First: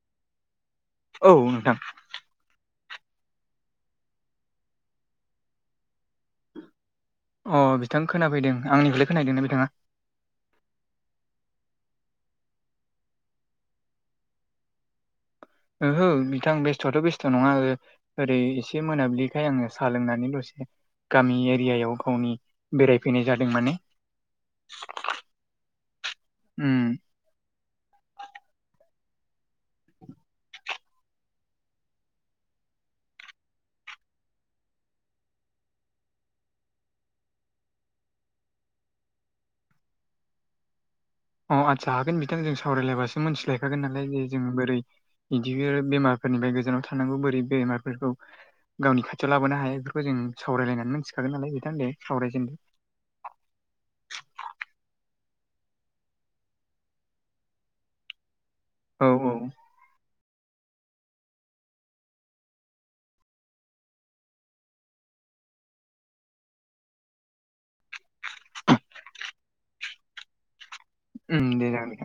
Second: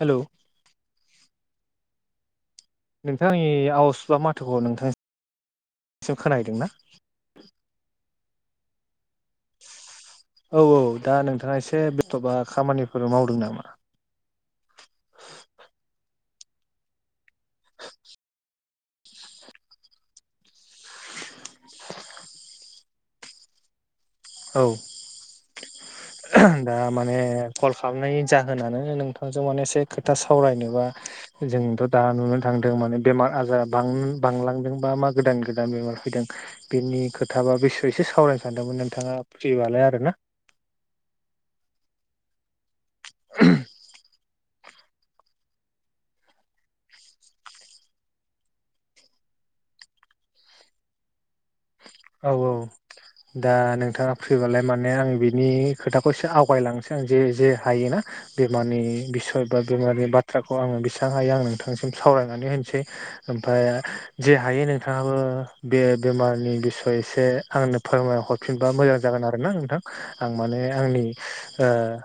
Hello औ नोंथां नोंथाङा आंनि आवाज बा माथोखौ नोंथांनिसिम खोनाहैदों ना अ बिथां खोनाफैदों आंनिखौलाय खोनाहैदोंना नोंथाङा औ औ दा नोंथाङा एसे बेस्थ'बा खामानिफोर मावदों नामा ओहो बिथां बेस्थ'आथ' बेस्थ' नङा ओ ओरै एसे मोनाबिलिखाय आङो सा लोंनानै दसे गामि एरियायाव गावनि बेरायफैनाय जादों माने औ दा उम माने कल खालामनायनि जाहोनानो नोंथां जों माने एसे खोथा सावरायनोबा जोंथ' दा नुनो थांदों माने बेमार आजारा बां बांलांदों बा मा गोदान गोदान बेमार फैदों बेनि खोथाबा बेसे एसे सावरायनो सानदोंमोन नोंथाङा फ्रिबालाय आरो ना अ आदसा हागोन बिथां जों सावरायलायबासो मिथिलायखागोन नालाय जे जों बोरै बिदि बेमारफोरनिफ्राय गोजानाव थानांगौ बोरै बेमारफोरखौ गावनि खाथियाव लाबोनो हाया बेफोरखौ जों सावरायलायनानै मिथिखागोन नालाय बिथां दे औ सावरायजेनदो [inaudible] दा नोंथाङा फ्रिबालाय माने आं बिनि खोथाखौ एसे आवगायलांनोसै आं जे जे हायोना बेमारनि औ औ बिसय बा बेमारनि बाथ्राखौ आङो बेसेबां हायो आं नोंथांनिसिम सावरायनानै होनोसै ओमफ्राय जे हायो नोंथाङाबो बे बेमारनि बिस एसे आंनो फोरमाय हरफिनबा मोजां जागोन आरो ना नोंथां आं माने आंनि उम ओ दे जागोन दे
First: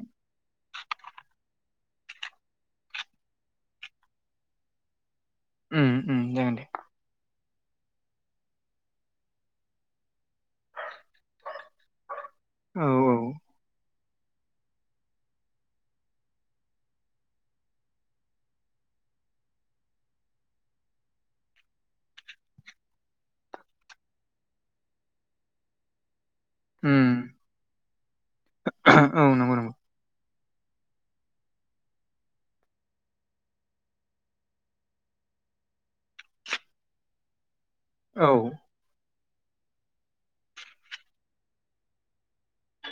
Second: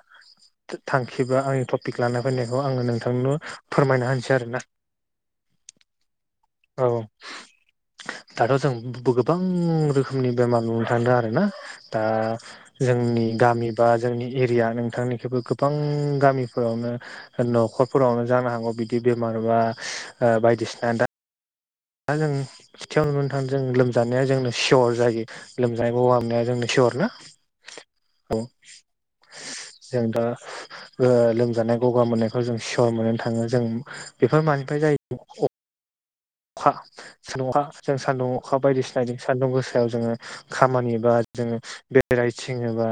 थांखि बा आंनि टपिक लाना फैनायखौ आङो नोंथांनो फोरमायना होनोसै आरो ना [inaudible] उम उम औ दाथ' जों गोबां रोखोम नि बेमार नुनो थांदों आरोना दा औ जोंनि औ गामि बा जोंनि एरिया नोंथांनिखौबो गोबां गामिफोरावनो न'खरफोरावनो जानो हागौ बिदि बेमार बा ओ बायदिसिना दा दा जों खाथियाव नुनो थाङो जों लोमजानाया जोंनो सियर जायो लोमजानाय गगामोननाया जोंनि। पियर ना उम औ औ नंगौ नंगौ जों दा ओ लोमजानाय गगा मोननायखौ जों सियर मोननो थाङो जों बेफोर मानिफ्राय जायो? फा अखा सान्दुं अखा जों सान्दुं औ अखा बायदिसिना साइदिं सान्दुं गोसायाव जोङो खामानि बा जोङो बेरायथिङोबा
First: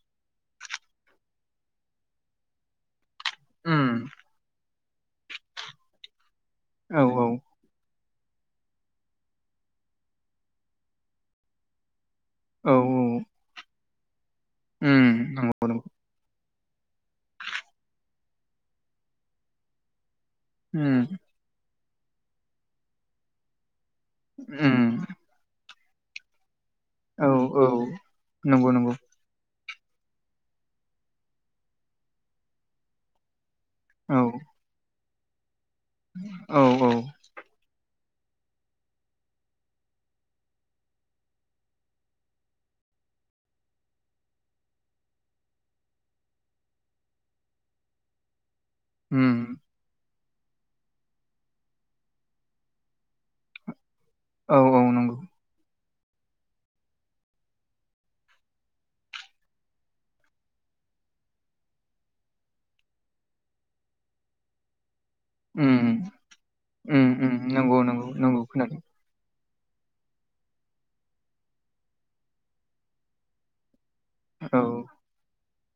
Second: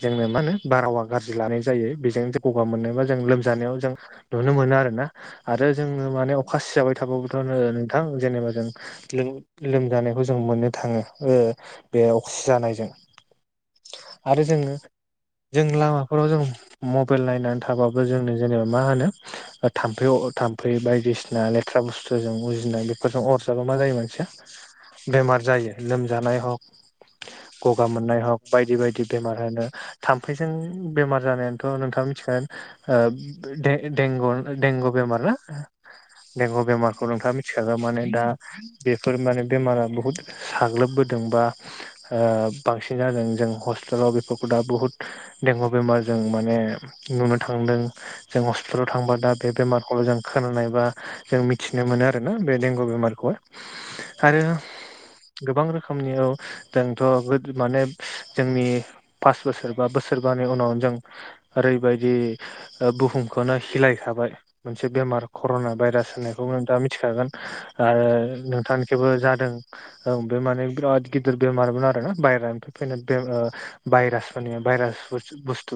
जोंनो मा होनो बारहावा गाज्रि लानाय जायो बेजों गगा मोननायबा जों लोमजानायाव जों उम नुनो मोनो आरो ना आरो जोङो माने अखा औ सिजाबाय थाबाबोथ' ओ नोंथां जेनेबा जों लोम- लोमजानायखौ जों मोननो थाङो ओ बे अक्सि औ जानायजों आरो जोङो उम नंगौ जों नंगौ लामाफोराव जों मबाइल नायनानै थाबाबो जोंनो जेनेबा मा होनो ओ थाम्फै थाम फ्राय उम बायदिसिना लेथ्रा बुस्थुजों उजिनाय बेफोरजों अरजाबा मा जायो मानसिया उम बेमार जायो लोमजानाय हग औ औ गगा मोननाय हग नंगौ बायदि नंगौ बायदि। बेमार होनो थाम्फैजों बेमार जानायाथ' नोंथाङा मिथिगोन ओ बे औ देंगु देंगु बेमार ना औ देंगु बेमार औ नोंथाङा मिथिखागौ माने दा बेफोर माने बेमारा बुहुद साग्लोबबोदोंबा ओ बांसिन जादों जों हस्टेलाव बेफोरखौ दा बुहुद। देंगु बेमार जों माने नुनो थांदों। जों हस्पितालाव थांबा दा उम बेमारखौल' जों खोनानाय बा जों मि मिथिनो मोनो आरोना बे देंगु बेमारखौहाय आरो औ औ नंगौ गोबां रोखोमनियाव औ जोंथ' माने जोंनि पास बोसोरबा बोसोरबानि उनाव जों ओरैबायदि बुहुमखौनो हिलायखाबाय मोनसे बेमार कर'ना उम भाइरास होननायखौ नोंथाङा उम मिथिखागोन उम नंगौ नंगौ आरो नंगौ खोनादों नोंथांखैबो जादों। औ फबे माने बिराद गिदिर बेमारमोन आरो ना बायह्रा फैनाय बे ओ भाइरास औ माने भाइरास बुस्थु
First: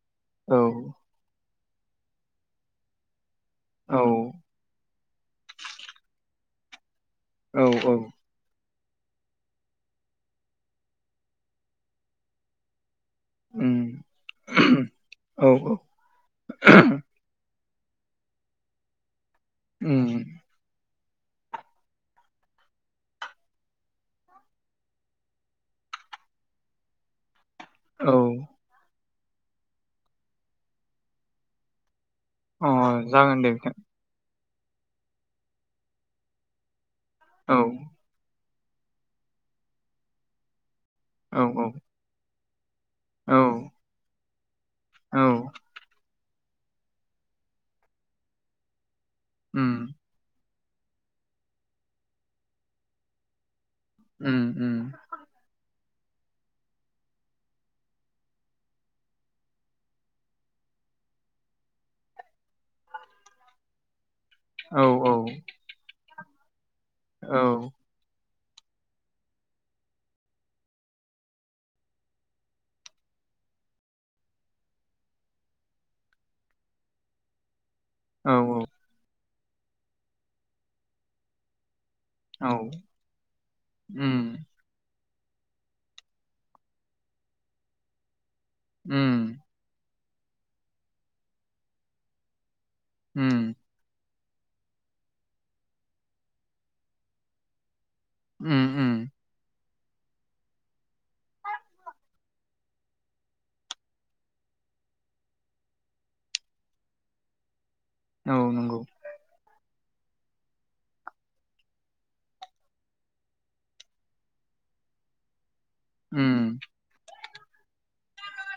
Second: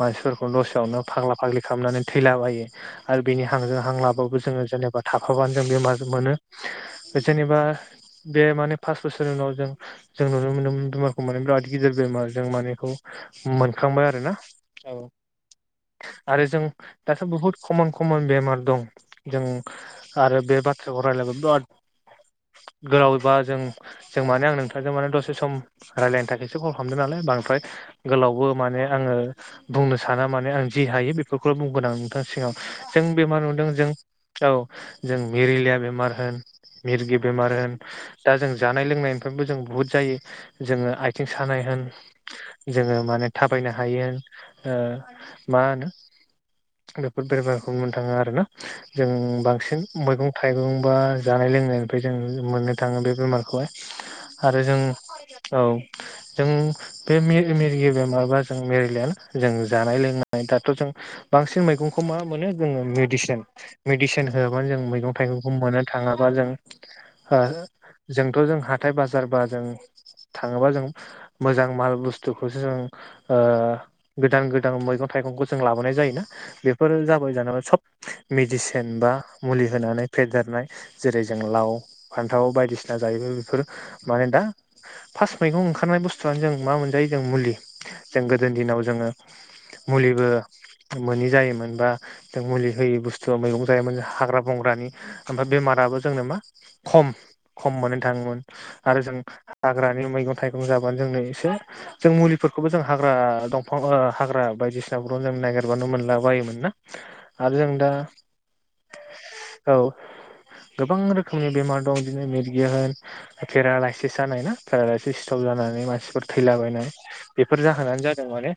मानसिफोरखौ दसेयावनो फाग्ला फाग्लि खालामनानै थैलाबायो आरो बिनि हांजों हां औ लाबाबो जोङो जेनेबा थाफाबानो जों बेमार मोनो। जेनेबा औ औ बे माने पास बोसोरनि उनाव जों जों नुनो मोनोमोन बेमारखौ माने बिराद गिदिर बेमार जों मानेखौ उम मोनखांबाय आरोना औ औ औ आरो जों दाथ' बुहुद कमन कमन बेमार दं जों उम आरो बे बाथ्राखौ रायलायबा बिराद गोलावबा जों जों माने आं नोंथांजों माने दसे सम रायजलायनो थाखायसो कल खालामदों नालाय बांद्राय औ गोलावबो माने आङो बुंनो साना माने आं जि हायो बेफोरखौ बुंगो आं सिगां अ जों जागोन बेमा दे नुदों नोंथां जों औ जों मिरिलिया बेमार होन मिरगि बेमार औ होन दा जों जानाय लोंनायनिफ्रायबो जों बुहुत जायो जोङो आथिं औ सानाय औ होन जोङो माने औ थाबायनो हायो ओ औ मा होनो बेफोर बेरमखौ मोननो थाङो आरोना जों उम बांसिन मैगं थाइगं बा जानाय लोंनायनिफ्राय जों मोननो थाङो बे बेमारखौहाय उम आरो उम जों औ जों बे मिरगि बेमारबा जों मेरेलियाना जों जानाय लोंनाय दाथ जों बांसिन मैगंखौ मा मोनो जोङो मेडिसिन मेडिसिन होआबानो जों औ औ मैगं थाइगंखौ मोननो थाङाबा जों औ जोंथ जों हाथाय बाजार बा जों थाङोबा जों मोजां माल बुस्थुखौसो जों ओ गोदान गोदान मैगं थाइगंखौ जों लाबोनाय जायो ना बेफोरो जाबाय जानेबा सब औ मेडिसिन बा मुलि होनानै फेदेरनाय जेरै जों लाव फान्थाव औ बायदिसिना जायोबाय बेफोर उम मानो दा फास मैगं ओंखारनाय बुस्थुआनो जों मा मोनजायो जों मुलि जों गोदोनि दिनाव जोङो उम मुलिबो मोनि जायोमोन बा जों मुलि होयै बुस्थवा उम मैगं जायोमोन हाग्रा बंग्रानि ओमफ्राय बेमाराबो जोंनो मा खम खम मोनै थाङोमोन उम आरो जों उम हाग्रानि मैगं थाइगं जाबानो जोंनो एसे जों मुलिफोरखौबो जों हाग्रा दंफां ओ हाग्रा बायदिसिनाफोरखौ जों नागिरबानो मोनला बायोमोन ना आरो जों दा औ नंगौ औ गोबां रोखोमनि बेमार दं बिदिनो मिरगिया होन पेरालाायसिस जानाय ना पेरालाायसिस स्ट्रक जानानै मान सिफोर उम थैलाबायनाय बेफोर जाहोनानो जादों माने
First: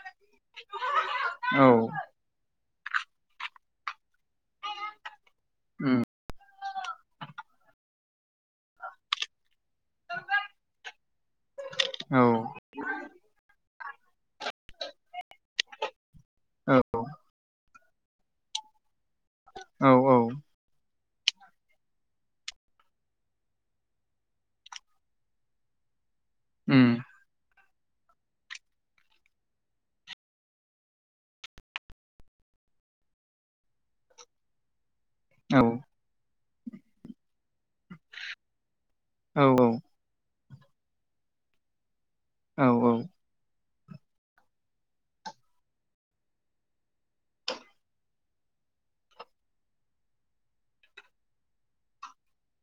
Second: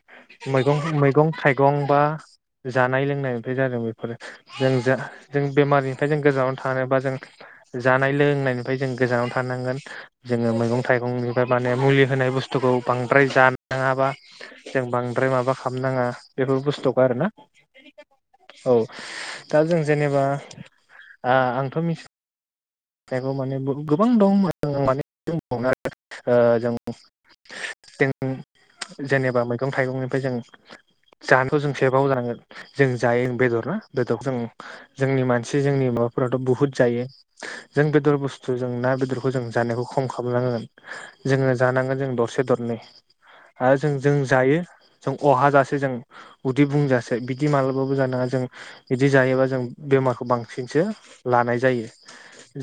मैगं मैगं औ थाइगं बा जानाय लोंनायनिफ्राय जादों बेफोरो जों जा जों उम बेमारनिफ्राय जों गोजानाव थानोबा जों जानाय लोंनायनिफ्राय जों गोजानाव थानांगोन जोङो मैगं थाइगंनिफ्राय माने मुलि औ होनाय बुस्थुखौ बांद्राय जानाङाबा जों बांद्राय माबा खालामनाङा बेफोर औ बुस्थुखौ आरोना औ दा जों औ औ जेनेबा आंथ मिथि उम [unintelligible] जों जेनेबा मैगं थाइगंनिफ्राय जों जानायखौ जों सेबाव जानांगोन जों जायो बेदर ना बेदरखौ जों जोंनि मानसि औ जोंनि माबाफोराथ बुहुद जायो जों बेदर बुस्थु जों ना बेदर औ जों जानायखौ खम खालामनांगोन जोङो जानांगोन जों दरसे औ दरनै औ आरो जों जों जायो जों अहाजासे जों उदै बुंजासै बिदि मालाबाबो जानाङा जों बिदि जायोबा जों बेमारखौ बांसिनसो लानाय जायो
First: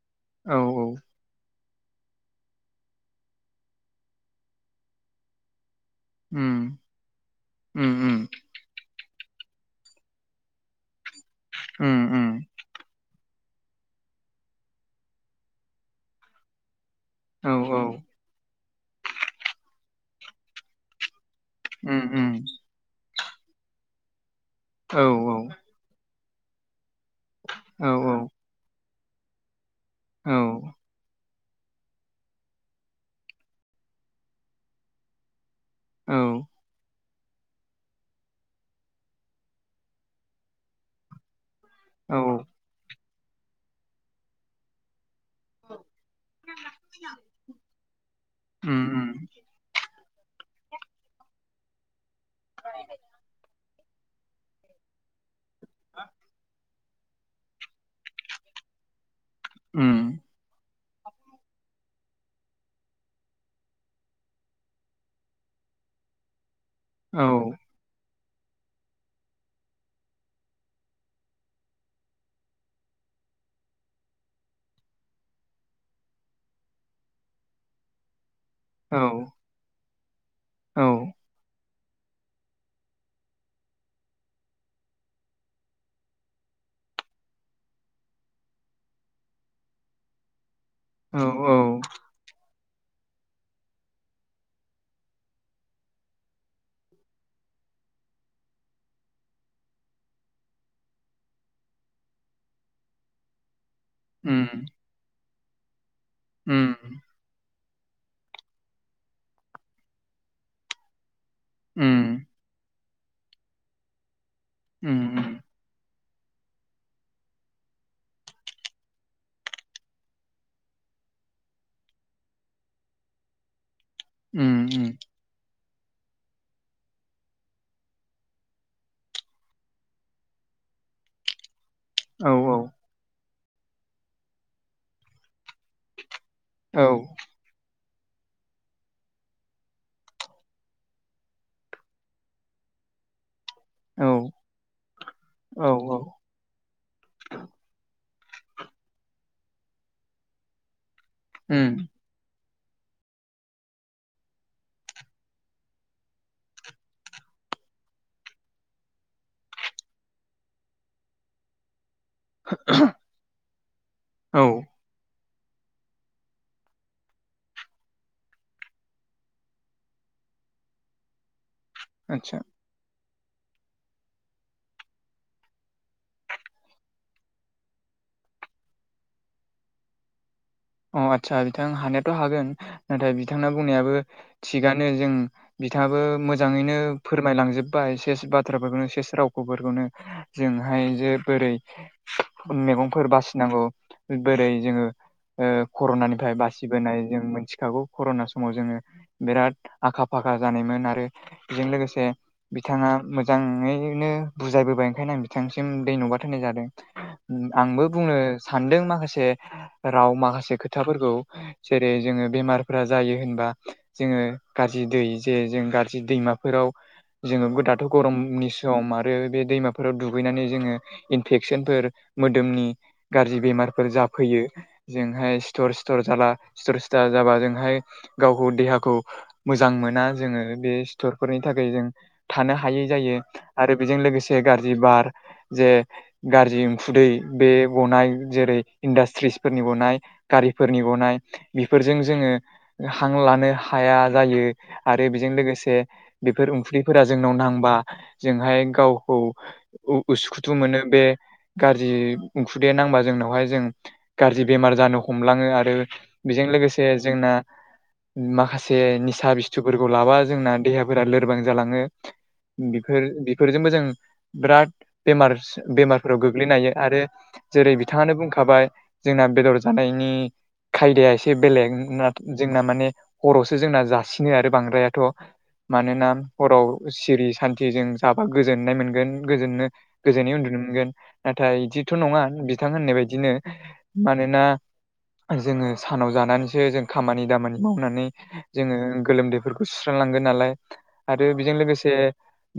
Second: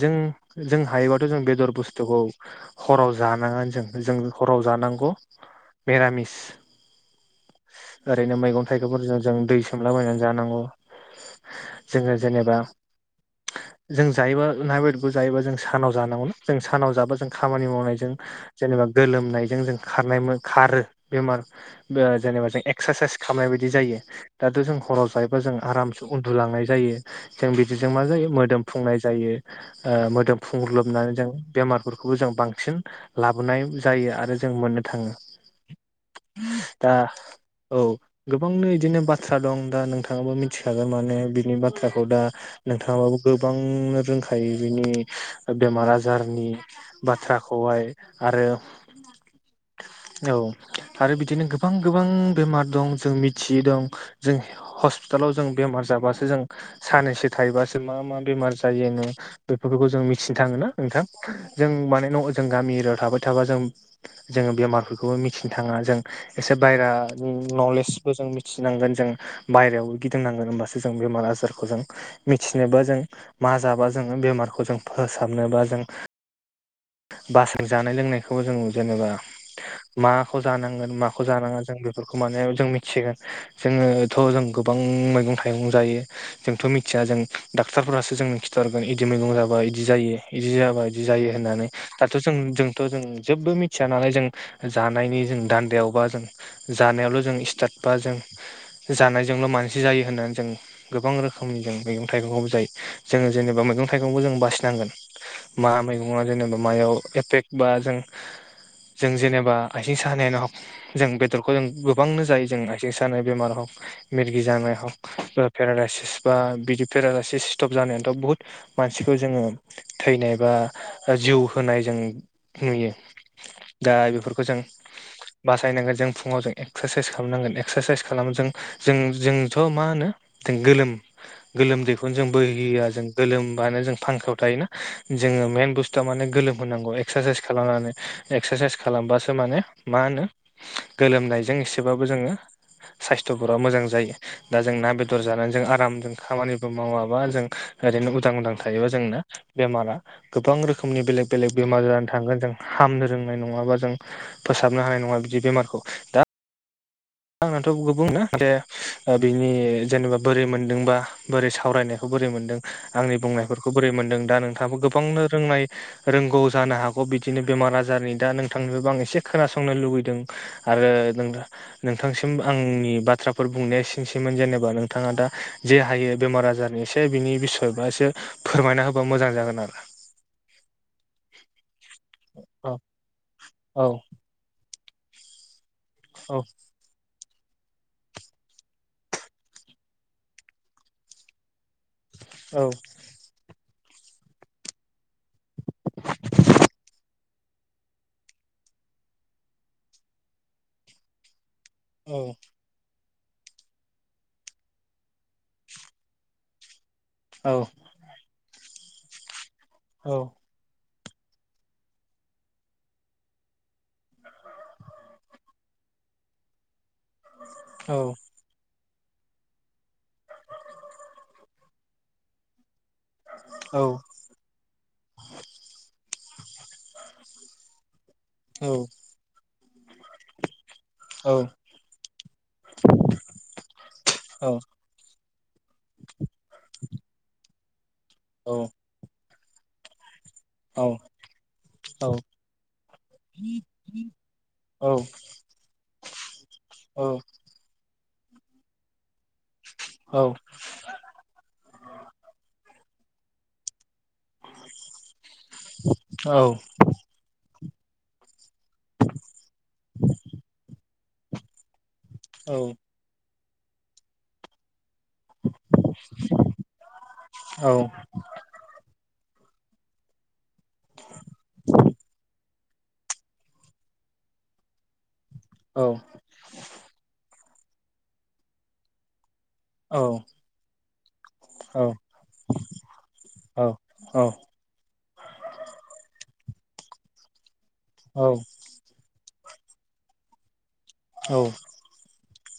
जों औ जों औ हायोबा जों बेदर बुस्थुखौ हराव जानाङा जों जों हराव जानांगौ मरामिस उम उम उम ओरैनो मैगं थाइगंफोरजों जों दै सोमलाबायनानै जानांगौ उम जोङो उम जेनेबा जों जायोबा ना बेदरखौ जायोबा जों सानाव जानांगौनाा जों सानाव जाबा जों औ खामानि मावनायजों जेनेबा गोलोमनायजों जों खारनाय मो खारो बेमार उम उम जेनेबा जों एक्सारसाइस खालामनाय बायदि जायो दाथ जों औ हराव जायोबा जों आराम उन्दुलांनाय जायो जों बिदिजों औ मा जायो मोदोम फुंनाय जायो ओ औ मोदोम फुङोब्ला नानै जों बेमारफोरखौबो जों बांसिन लाबोनाय जायो आरो जों मोननो थाङो औ दा औ गोबांनो बिदिनो बाथ्रा दं दा नोंथाङाबो मिथिखागोन माने बिनि बाथ्राखौ दा नोंथाङाबाबो गोबां रोंखायो बेनि बेमार आजार जारनि बाथ्राखौहाय आरो उम उम औ आरो बिदिनो गोबां गोबां बेमार दं जों मिथियै दं जों हस्पिटालाव जों बेमार जाबासो जों साननैसो थायोबासो मा मा बेमार बेफोरखौ उम जों मिथि नोंथां ना नोंथां जों माने न' जों गामि एरियायाव थाबाय थाबा जों जोङो बेमारफोरखौबो मिथिनो थाङा जों एसे बायेरा औ नलेज जों मिथिनांगोन जों बायेरायावबो गिदिंनांगोन होमबासो जों बेमार आजारखौ जों मिथिनोबा जों मा जाबा जोङो बेमारखौ जों फोसाबनोबा जों बासजों जानाय लोंनायखौबो जों औ जेनेबा माखौ जानांगोन माखौ जानाङा जों बे बेफोरखौ माने जों मिथिगोन जोङोथ' जों गोबां मैगं थाइगं जायो जोंथ' मिथिया जों डाक्टारफोरासो जोंनो खिथाहरगोन बिदि मैगं जाबा इदि जायो बिदि जाबादि औ जायो होननानै दाथ' जों जोंथ' जों जेबो मिथिया नालाय जों जानायनि जों दान्दायावबा जों जानायावल' जों स्टार्ट बा जों जानायजोंल' मानसि जायो होननानै जों गोबां रोखोमनि जों मैगं थाइगंखौबो जायो जोंङो जेनेबा मैगंं थाइगंबो जों उम बासिनांगोन मा मैगं उम जेनेबा मायाव एफेक्ट बा जों जों जेनेबा आथिं सानायानो जों बेदरखौ जों उम गोबांनो जायो जों आथिं सानाय बेमार हग मिरगि जानाय हग उम पेरालायसिस बा बिदि पेरालायसिस स्टप जानायानोथ' बुहुत मानसिखौ जोङो थैनाय बा जिउ होनाय जों नुयो दा बेफोरखौ जों उम उम बासायनांगोन जों फुङाव जों एक्सारसाइस खालामनांगोन एक्सारसाइस खालाम जों जों जोंथ' मा होनो जों गोलोम गोलोमदै बेखौनो जों औ बोहिया जों गोलोमबानो जों फांखायाव थायोना जोङो मेन बुस्थुआ माने गोलोम औ होनांगौ एक्सारसाइस खालामनानै एक्सारसाइस खालामबासो माने मा होनो गोलोमनायजों एसेबाबो जोंङो साइस्थ'फोरा मोजां जायो दा जों ना बेदर जानानै जों औ औ आरामजों खामानिबो मावाबा जों ओरैनो उदां उदां थायोबा जोंना बेमारा गोबां रोखोमनि बेलेग बेलेग उम बेमार जानानै थांगोन जों हामनो रोंनाय नङाबा जों फोसाबनो हानाय नंङा बिदि बेमारखौ दा आंनाथ' गुबनो जे बिनि जेनेबा बोरै मोनदोंबा बोरै सावरायनो खौ बोरै मोनदों आंनि बुंनायफोरखौ बोरै मोन्दों दा औ नोंथाङाबो गोबांनो रोंनाय रोंगौ जानो हागौ बिदिनो बेमार आजारनि दा नोंथांनिफ्रायबो आं एसे खोनासंनो लुबैदों। आरो नोंथांसिम आतसा आंनि बाथ्राखौ फोर बुंनाया सिनोसैमोन जेनेबा नोंथाङा दा जे हायो बेमार आजारनि एसे बिनि बिसबासो फोरमायना होबा मोजां जागोन आरो अ आतसा बिथां हानायाथ' हागोन औ नाथाय बिथांना औ बुंनायाबो थिगानो जों बिथाङाबो मोजांङैनो फोरमायलांजोब्बाय सेस बाथ्राफोरखौनो सेस रावखौफोरखौनो जोंहाय जे बोरै औ मैगंफोर बासिनांगौ बोरै जोंङो कर'नानिफ्राय बासिबोनाय जों मोनथिखागौ कर'ना समाव जोंङो बिराद आखा फाखा जानायमोन आरो बेजों लोगोसे औ बिथांङा मोजाङैनो बुजायबोबाय ओंखायनो आं बिथांसिम दैन'बाथ होनाय जादों औ आंबो बुंनो सानदों माखासे औ राव माखासे खोथाफोरखौ जेरै जोंङो बेमारफ्रा जायो होनबा जोङो गारजि दै जे जों गारजि दैमाफोराव जोंङो गो दाथ' औ गरमनि सम आरो बे दैमाफोराव दुगैनानै जोङो इनफेकसोनफोर मोदोमनि गारजि औ बेमारफोर जाफैयो जोंहाय सिथर सिथर जाला सिथर सिथार जाबा जोंहाय गावखौ औ देहाखौ मोजां मोना जोंङो बे सि थर फोरनि थाखाय जों थानो हायै जायो आरो बेजों लोगोसे गारजि बार जे गारजि उखुदै बे गनाय जेरै इन्डास्ट्रिसफोरनि गनाय औ गारिफोरनि गनाय बिफोरजों औ जोंङो हां औ लानो हाया जायो आरो बिजों लोगोसे बिफोर उंखुंदिफोरा जोंनाव नांबा जोंहाय गावखौ उ उसुखुथु मोनो। बे गारजि उखुदैया नांबा जोंनावहाय जों गारजि बेमार जानो हमलाङो आ ओ बिजों लोगोसे जोंना माखासे निसा बिस्थुफोरखौ लाबा जोंना देहाफोरा लोरबां जालांङो। बि फोर बिफोरजोंबो जों बिराद बेमारस बेमारफोराव गोग्लैनो हायो आरो जेरै बिथाङानो बुंखाबाय जोंना बेदर जानायनि खायदाया एसे बेलेग ना जोंना माने हरावसो जोंना जासिनो आरो बांद्रायाथ' मानोना हराव सिरि सान्थि जों जाबा गोजोननाय मोनगोन गोजोननो गोजोनै उन्दुनो मोनगोन। नाथाय इदिथ' नङा बिथां होननाय बायदिनो। मानोना आ जोङो सानाव जानानैसो जों खामानि दामानि मावनानै जोङो गोलोमदैफोरखौ सुस्रांलांगोन नालाय आरो बिजों लोगोसे जे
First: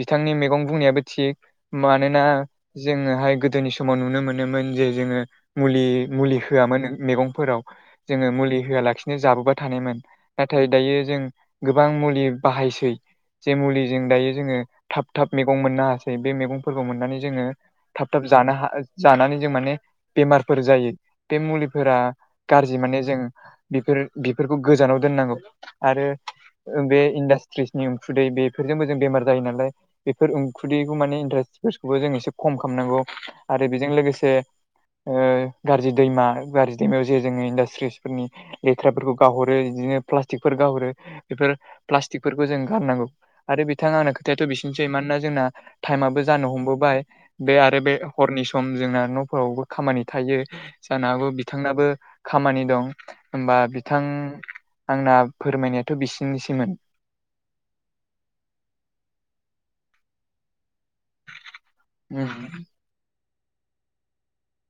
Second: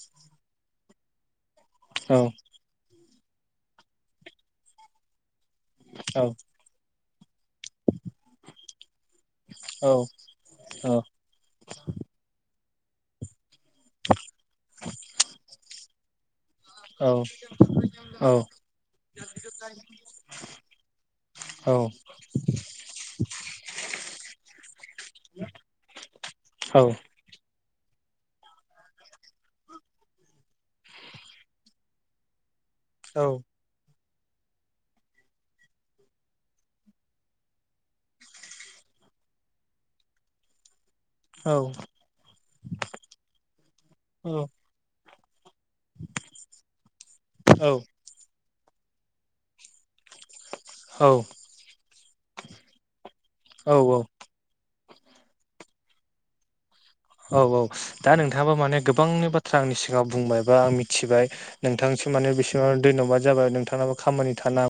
बिथांनि मेगं बुंनायाबो थिग मानोना जोंङोहाय गोदोनि समाव नुनो मोनोमोन जे जोङो मुलि मुलि होआमोन मेगंफोराव जोंङो मुलि होआ लाख नो जाबोबा थानायमोन नाथाय दायो जों गोबां मुलि बाहायसै। जे मुलिजों दायो जोङो थाब थाब मैगं मोननो हास सै बे मैगंफोरखौ मोननानै जोङो थाब थाब जानो हा जानानै जों माने बेमारफोर जायो। बे मुलिफोरा गारजि माने जों बिफोर बिफोरखौ गोजानाव दोननांगौ। आरो ओ बे इन्डास ट्रिसनि उखुदै बेफोरजोंबो जों बेमार जायो नालाय बेफोर उखुदैखौ माने इन्ट्रासफोरखौबो जों एसे खम खामनांगौ आरो बिजों लोगोसे ओ गारजि दैमा गारजि दैमायाव जे जोङो इन्डासट्रिसफोरनि लेथ्राफोरखौ गाहरो इदिनो प्लास्टिकफोर गाहरो औ बेफोर प्लास्टिकफोरखौ जों गारनांगौ आरो बिथां आंना खोथायाथ' औ बिसिनोसै मानोना जोंना टाइमाबो जानो हमबोबाय बे आरो बे हरनि सम जोंना न'फोरावबो खामानि थायो। जानो हागौ बिथांनाबो खामानि दं होमबा बिथां आंना फोरमायनायाथ' बिसिनिसैमोन। औ औ दा नोंथाङाबा माने गोबांनि बाथ्रा आंनि सिगाङ बुंबाय बा आं मिथिबाय नोंथांसो मानेसेबां धोयन'बाद जाबाय नोंथाङाबो खामानि थाना